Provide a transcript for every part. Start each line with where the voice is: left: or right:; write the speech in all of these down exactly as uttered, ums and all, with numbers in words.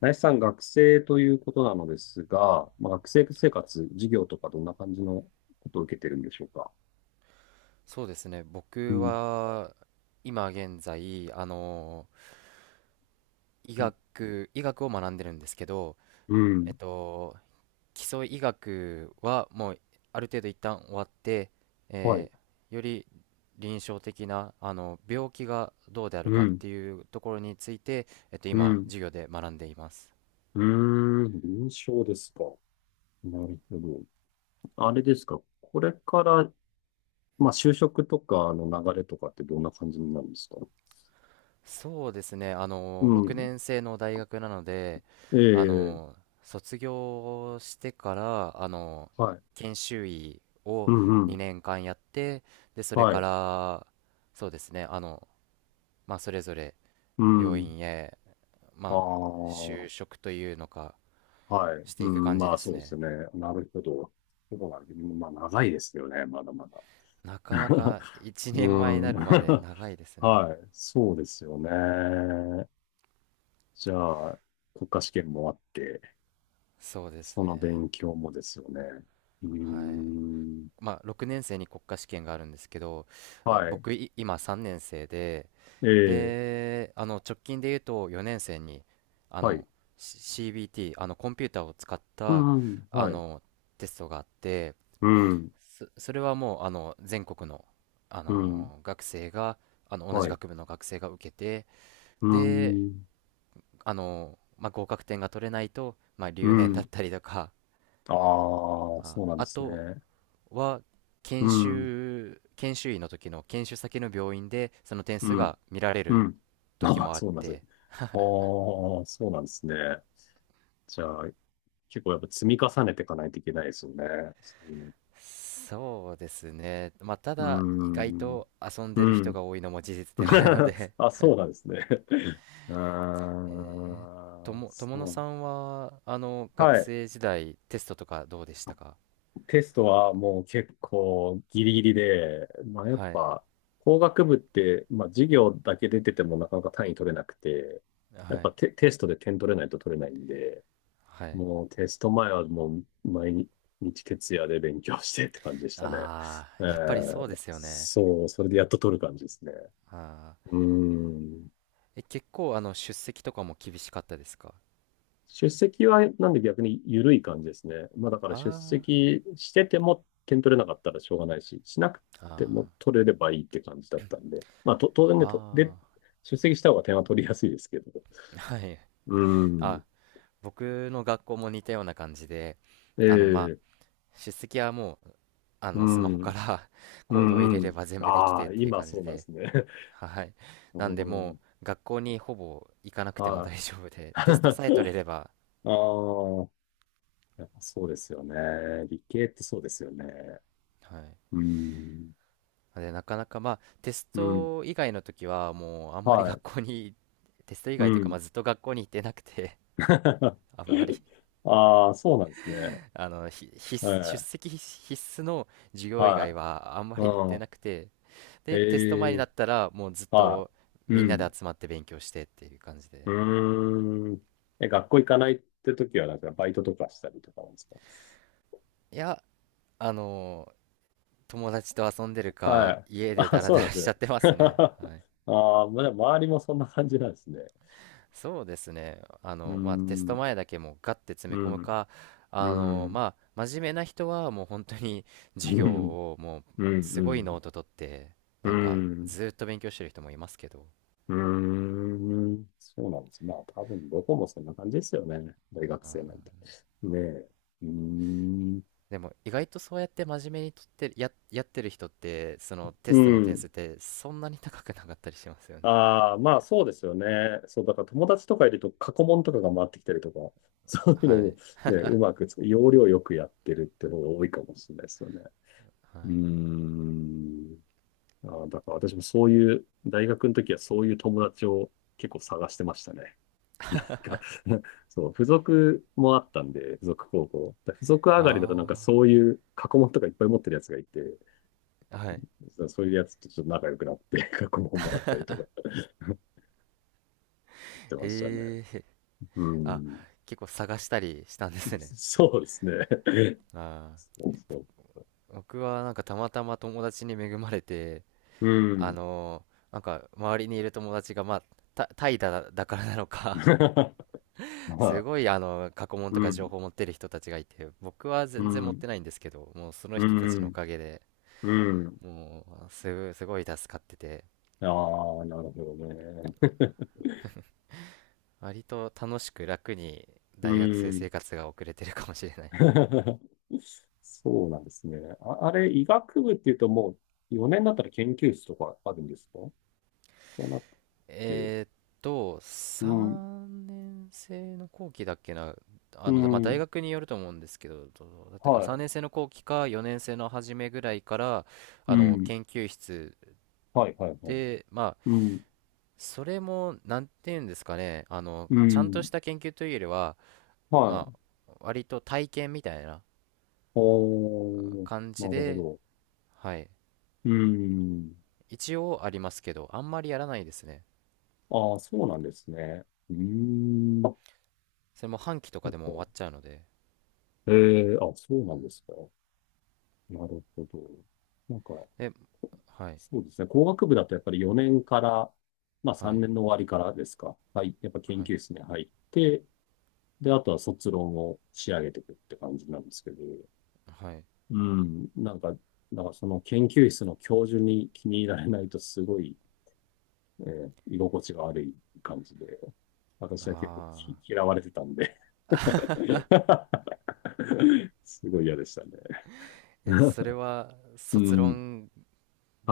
left: 林さん、学生ということなのですが、まあ、学生生活、授業とかどんな感じのことを受けてるんでしょうか？
right: そうですね。
left: う
right: 僕
left: ん。
right: は今現在、あの、医
left: うん。
right: 学、医学を学んでるんですけど、
left: うん。
right: えっと、基礎医学はもうある程度一旦終わって、
left: はい。
right: えーより臨床的な、あの、病気がどうである
left: う
right: かっ
left: ん。
right: ていうところについて、えっと、
left: う
right: 今、
left: ん。
right: 授業で学んでいます。
left: うーん。臨床ですか。なるほど。あれですか。これから、まあ、就職とかの流れとかってどんな感じになるんですか？
right: そうですね、あ
left: う
right: の、6
left: ん。
right: 年生の大学なので、
left: え
right: あ
left: え。
right: の、卒業してから、あの、
left: はい。
right: 研修医
left: う
right: を
left: んうん。
right: にねんかんやって、で、それ
left: は
right: か
left: い。
right: ら、そうですね、あの、まあ、それぞれ
left: う
right: 病
left: ん。
right: 院へ、
left: あ
right: まあ、就
left: あ。
right: 職というのか、
left: はい。
right: し
left: う
right: ていく
left: ん、
right: 感じ
left: ま
right: で
left: あそ
right: す
left: うです
right: ね。
left: ね。なるほど。そうなんです。まあ長いですよね、まだまだ。
right: なかな か一
left: う
right: 人前にな
left: ん。
right: るまで長いで すね。
left: はい。そうですよね。じゃあ、国家試験もあって、
right: そうです
left: その
right: ね。
left: 勉強もですよね。うー
right: はい。
left: ん。
right: まあ、ろくねん生に国家試験があるんですけど、え
left: はい。
right: 僕い今さんねん生で、
left: ええ、
right: で、あの直近で言うとよねん生にあ
left: はい。
right: の シービーティー あのコンピューターを使っ
left: う
right: た
left: ん、
right: あ
left: はい。
right: のテストがあって、
left: うん、
right: そ、それはもうあの全国の、あ
left: うん、
right: の学生があの同
left: は
right: じ
left: い。
right: 学部の学生が受けて、
left: う
right: で、
left: ん、
right: あのまあ、合格点が取れないと、まあ、
left: う
right: 留年だっ
left: ん。
right: たりとか、
left: ああ、
right: あ、
left: そうなんで
right: あ
left: す
right: と
left: ね。
right: は
left: う
right: 研
left: ん、
right: 修研修医の時の研修先の病院でその点数
left: うん。
right: が見られ
left: う
right: る
left: ん。
right: 時
left: ああ、
right: もあっ
left: そうなんですね。
right: て、
left: ああ、そうなんですね。じゃあ、結構やっぱ積み重ねていかないといけないですよね。そうん。
right: そうですね、まあ、た
left: う
right: だ意外
left: の。
right: と遊ん
left: うー
right: でる
left: ん。う
right: 人
left: ん。
right: が多いのも事実ではあるの で。
left: あ、そうなんですね。あ
right: えー、と
left: ー
right: も友野
left: そ
right: さ
left: う。
right: んはあの
left: は
right: 学
left: い。
right: 生時代テストとかどうでしたか？
left: テストはもう結構ギリギリで、まあやっ
right: はい
left: ぱ工学部って、まあ授業だけ出ててもなかなか単位取れなくて、
right: は
left: やっぱ
right: い
left: テ、テストで点取れないと取れないんで、
right: はい。
left: もうテスト前はもう毎日徹夜で勉強してって感じでしたね。
right: あ
left: え
right: あー、やっぱりそうで
left: ー、
right: すよね。
left: そう、それでやっと取る感じですね。
right: あ
left: う
right: あ
left: ーん。
right: ー。え結構あの出席とかも厳しかったですか？
left: 出席はなんで逆に緩い感じですね。まあだから出
right: あ
left: 席してても点取れなかったらしょうがないし、しなく
right: ー
left: ても
right: あ
left: 取れればいいって感じだったんで。まあと当
right: ー
left: 然ね、とで、
right: あー
left: 出席した方が点は取りやすいですけど。
right: はい。
left: うー
right: あ、
left: ん。
right: 僕の学校も似たような感じで、あの、まあ、
left: ええ、
right: 出席はもう、あ
left: う
right: の、スマホ
left: ん。
right: から
left: う
right: コードを入れ
left: んう
right: れ
left: ん。
right: ば全部でき
left: あ
right: てっ
left: あ、
right: ていう
left: 今
right: 感
left: そ
right: じ
left: うなんで
right: で、
left: すね。
right: はい。
left: う
right: なんで、も
left: ん。
right: う、学校にほぼ行かなくても
left: はい。
right: 大丈夫で、テスト
left: あ
right: さえ取れれば。
left: あ、やっぱそうですよね。理系ってそうですよね。
right: はい。
left: うん。
right: なんで、なかなか、まあ、テス
left: うん。
right: ト以外の時は、もう、あんまり
left: は
right: 学
left: い。
right: 校に、テスト以
left: う
right: 外というか、ま
left: ん。
right: あ、ずっと学校に行ってなくて、あんまり、
left: ああ、そうなんですね。
right: あの、ひ必
left: え
right: 須、出
left: え。
right: 席必須の授業以外
left: は
right: は、あんま
left: い。
right: り行っ
left: う
right: て
left: ん。
right: なくて、で、テスト前
left: え
right: にな
left: え。
right: ったら、もうずっ
left: は
right: と
left: い。
right: み
left: う
right: んなで
left: ん。
right: 集まって勉強してっていう感じ
left: う
right: で。
left: ーん。え、学校行かないって時は、なんかバイトとかしたりとかなんですか？
right: いや、あの、友達と遊んでる
left: は
right: か、
left: い。
right: 家で
left: あ、
right: ダラ
left: そう
right: ダ
left: なん
right: ラ
left: です
right: しちゃ
left: ね。
right: ってますね。はい。
left: ああ、まあ、でも周りもそんな感じなんですね。
right: そうですね。あ
left: うー
right: の、まあ、テス
left: ん。
right: ト前だけもうガッて詰め
left: う
right: 込む
left: ん。
right: か、
left: う
right: あの、
left: ん。
right: まあ、真面目な人はもう本当に
left: う
right: 授業
left: ん
right: をもう
left: う
right: すごい
left: ん、
right: ノート取って、
left: う
right: なんか
left: ん、うん、
right: ずーっと勉強してる人もいますけど。
left: うーん。そうなんです。まあ、多分どこもそんな感じですよね。大
right: う
left: 学生なんて。
right: ん。
left: ねえ。うーん。
right: でも意外とそうやって真面目にとってるや、やってる人ってそのテ
left: う
right: ストの点
left: ん。
right: 数ってそんなに高くなかったりしますよね。
left: ああ、まあそうですよね。そう、だから友達とかいると過去問とかが回ってきたりとか、そういう
right: は
left: のを
right: い
left: ね、うまくつ、要領よくやってるって方が多いかもしれないですよね。
right: は
left: うー
right: い
left: ん。ああ、だから私もそういう、大学の時はそういう友達を結構探してましたね。か、そう、付属もあったんで、付属高校。だ付属上がりだとなんか
right: あ
left: そういう過去問とかいっぱい持ってるやつがいて、
right: あーはい。
left: そそういうやつとちょっと仲良くなって 過去問もらったりとか やってましたね。
right: ええー。
left: う
right: あ、
left: ん。
right: 結構探したりしたんですね。そう。
left: そうですね。
right: あ
left: そうそ
right: あ。僕はなんかたまたま友達に恵まれて、
left: う。う
right: あ
left: ん。
right: のーなんか周りにいる友達がまあ、タ怠イだ、だからなのか、
left: ま
right: す
left: あ、
right: ごいあの過去問
left: う
right: とか情
left: ん、
right: 報持ってる人たちがいて、僕は
left: う
right: 全然持っ
left: ん、
right: てないんですけど、もうその
left: う
right: 人たちのお
left: ん、
right: かげで。
left: うん。
right: もうすごいすごい助かってて、
left: ああ、なるほどね。
right: 割と楽しく楽に
left: う
right: 大学生
left: ん。
right: 生活が送れてるかもしれないです。
left: そうなんですね。あ、あれ、医学部っていうともうよねんだったら研究室とかあるんですか？じゃなくて。
right: えーっと
left: うん、
right: さんねん生の後期だっけな。
left: う
right: あの、まあ、大
left: ん、
right: 学によると思うんですけど、どうだったかな、3
left: は
right: 年生の後期かよねん生の初めぐらいから
left: い、
right: あ
left: う
right: の
left: ん、
right: 研究室
left: はい、はい、はい。
right: で。まあ、
left: うん、
right: それもなんて言うんですかね、あの
left: う
right: ちゃんと
left: ん、
right: した研究というよりは
left: は
right: ま
left: い。
right: あ割と体験みたいな
left: おー、
right: 感
left: な
right: じ
left: るほ
right: で、
left: ど。
right: はい、
left: うん。
right: 一応ありますけど、あんまりやらないですね。
left: ああ、そうなんですね。うーん。なんか、
right: それも半期とかでも終わっちゃうので。
left: ええあ、そうなんですか。なるほど。なんか、
right: え、はい、
left: そうですね。工学部だとやっぱりよねんから、まあ
right: は
left: 3
right: い、
left: 年の終わりからですか。はい。やっぱ研
right: はい、
left: 究室に入って、で、あとは卒論を仕上げていくって感じなんですけど、
right: はい。
left: うん。なんか、だからその研究室の教授に気に入られないとすごい、えー居心地が悪い感じで、私は結構
right: あ
left: き
right: あ
left: 嫌われてたんで すごい嫌でしたね。
right: ー。え、それは、
left: う
right: 卒
left: ん。
right: 論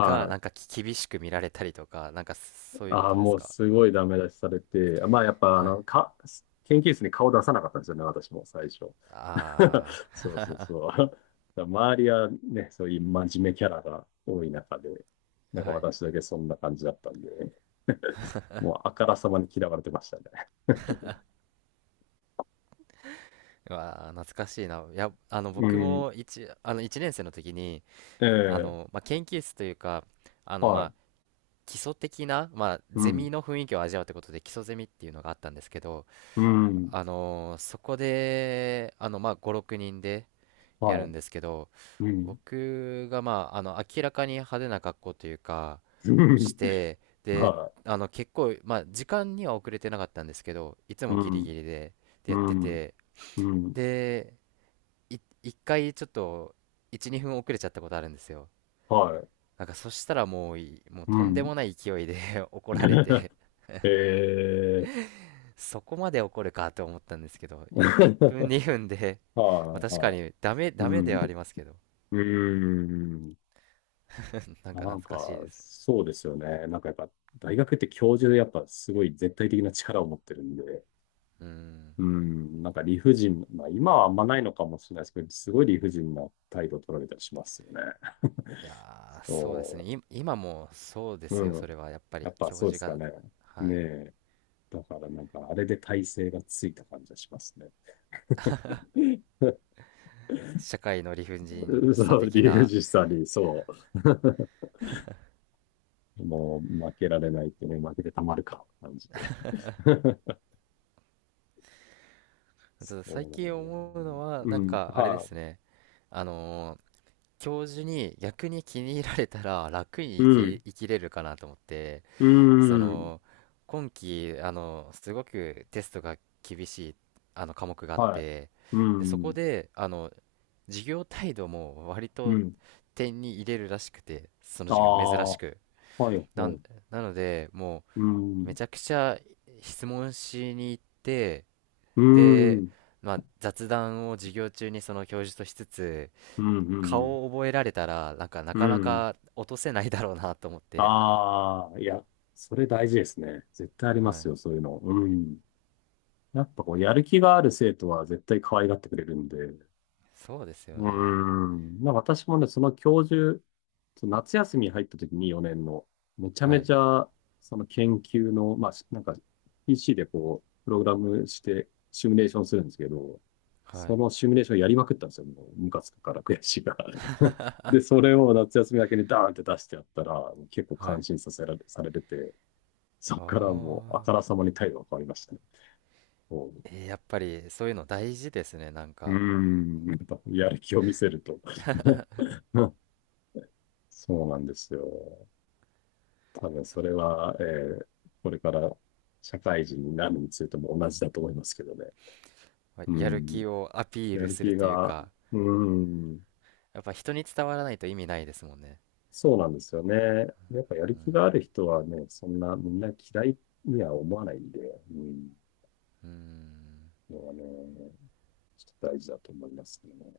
right: がなん
left: い。
right: かき厳しく見られたりとか、なんかそういうこ
left: ああ、
right: とで
left: も
right: す
left: う
right: か？
left: すごいダメ出しされて、まあやっぱあ
right: はい。
left: の、か、研究室に顔出さなかったんですよね、私も最初。
right: あ
left: そうそうそう。だから周りはね、そういう真面目キャラが多い中で、な
right: あ、
left: んか
right: はい。
left: 私だけそんな感じだったんで、もうあからさまに嫌われてましたね。
right: うわあ、懐かしいな。いや、あの、
left: う
right: 僕
left: ん。
right: も一、あの、一年生の時に、
left: え
right: あ
left: え、
right: の、まあ、研究室というか、あの、
left: は
right: まあ、
left: い。
right: 基礎的な、まあ、
left: う
right: ゼミ
left: ん。
right: の雰囲気を味わうってことで、基礎ゼミっていうのがあったんですけど、
left: うん。
right: あのーそこで、あの、まあ、ご、ろくにんでや
left: は
right: るん
left: い。
right: ですけど、
left: うん。
right: 僕が、まあ、あの、明らかに派手な格好というか、して、で、
left: は
right: あの、結構、まあ、時間には遅れてなかったんですけど、いつ
left: い。
right: も
left: う
right: ギリギ
left: ん。
right: リで、で、
left: う
right: やって
left: ん。
right: て、
left: うん。
right: で、い、一回ちょっと、いち、にふん遅れちゃったことあるんですよ。
left: はい。
right: なんか、そしたらもうい、もう
left: う
right: とんで
left: ん。
right: もない勢いで 怒られ て、
left: ええ。
right: そこまで怒るかと思ったんですけど、いいっぷん にふんで まあ
left: はい
right: 確か
left: はい。
right: にダメ、
left: う
right: ダメ
left: ん。
right: で
left: う
right: はありますけど、
left: ーん。
right: なんか
left: な
right: 懐
left: ん
right: かしい
left: か、
right: です。
left: そうですよね。なんかやっぱ、大学って教授でやっぱすごい絶対的な力を持ってるんで、
right: うん。
left: うん。なんか理不尽、まあ今はあんまないのかもしれないですけど、すごい理不尽な態度を取られたりしますよね。
right: いやー、そうですね。
left: そ
right: い今もそうで
left: う。
right: すよ、
left: う
right: そ
left: ん。
right: れはやっぱ
left: や
right: り
left: っぱ
right: 教
left: そうで
right: 授
left: すか
right: が。
left: ね。
right: は
left: ね
right: い。
left: え。だからなんか、あれで体勢がついた感じがしますね。
right: 社会の理不尽
left: そ
right: さ
left: う、
right: 的
left: 理不
right: な、
left: 尽さに、そう。もう負けられないってね、負けてたまるか、感じで。そ
right: ただ最
left: うなん
right: 近
left: だ
right: 思うの
left: ね、
right: は、な
left: う
right: ん
left: ん、
right: かあれで
left: は
right: すね。あのー教授に逆に気に入られたら楽に
left: い。う
right: 生き、
left: ん、
right: 生きれるかなと思って、
left: う
right: そ
left: ん、
right: の今期あのすごくテストが厳しいあの科目があっ
left: はい。
right: て、
left: う
right: でそこ
left: ん、
right: であの授業態度も割
left: う
right: と
left: ん。
right: 点に入れるらしくて、その
left: あ
right: 授業珍
left: あ、
right: し
left: は
right: く、
left: い、
right: な
left: は
right: ん
left: い。
right: なのでも
left: うん、
right: うめ
left: う
right: ちゃくちゃ質問しに行って、
left: ー
right: で、
left: ん、
right: まあ、雑談を授業中にその教授としつつ、
left: うん、うん、
right: 顔を覚えられたらなんかな
left: うん。
right: かな
left: うん、
right: か落とせないだろうなと思っ
left: あ
right: て。
left: あ、はいはい、うんうんうんうんうんうん、ああいや、それ大事ですね。絶対ありま
right: は
left: す
right: い、
left: よ、そういうの。うん。やっぱこう、やる気がある生徒は絶対可愛がってくれるんで、
right: そうですよ
left: うー
right: ね、
left: ん。まあ私もね、その教授、その夏休みに入った時によねんの、めちゃ
right: は
left: め
right: い
left: ちゃ、その研究の、まあ、しなんか ピーシー でこう、プログラムしてシミュレーションするんですけど、
right: は
left: そ
right: い
left: のシミュレーションやりまくったんですよ。もう、ムカつくから悔しいから。で、それを夏休みだけにダーンって出してやったら、結構
right: は
left: 感
right: い。
left: 心させられ、されてて、そ
right: あ
left: っからもう、あ
right: あ。
left: からさまに態度が変わりましたね。こう、
right: えーやっぱりそういうの大事ですね。なん
left: うー
right: か、
left: ん、やっぱやる気を見せると。そうなんですよ。多分そ
right: そ
left: れは、えーこれから社会人になるについても同じだと思いますけどね。
right: まあ
left: う
right: やる
left: ん。
right: 気をアピー
left: や
right: ル
left: る
right: する
left: 気
right: という
left: が、
right: か、
left: うん。
right: やっぱ人に伝わらないと意味ないですもんね。
left: そうなんですよね。やっぱやる
right: う
left: 気があ
right: ん。
left: る人はね、そんなみんな嫌いには思わないんで、うん。
right: うん。
left: のはね、ちょっと大事だと思いますけどね。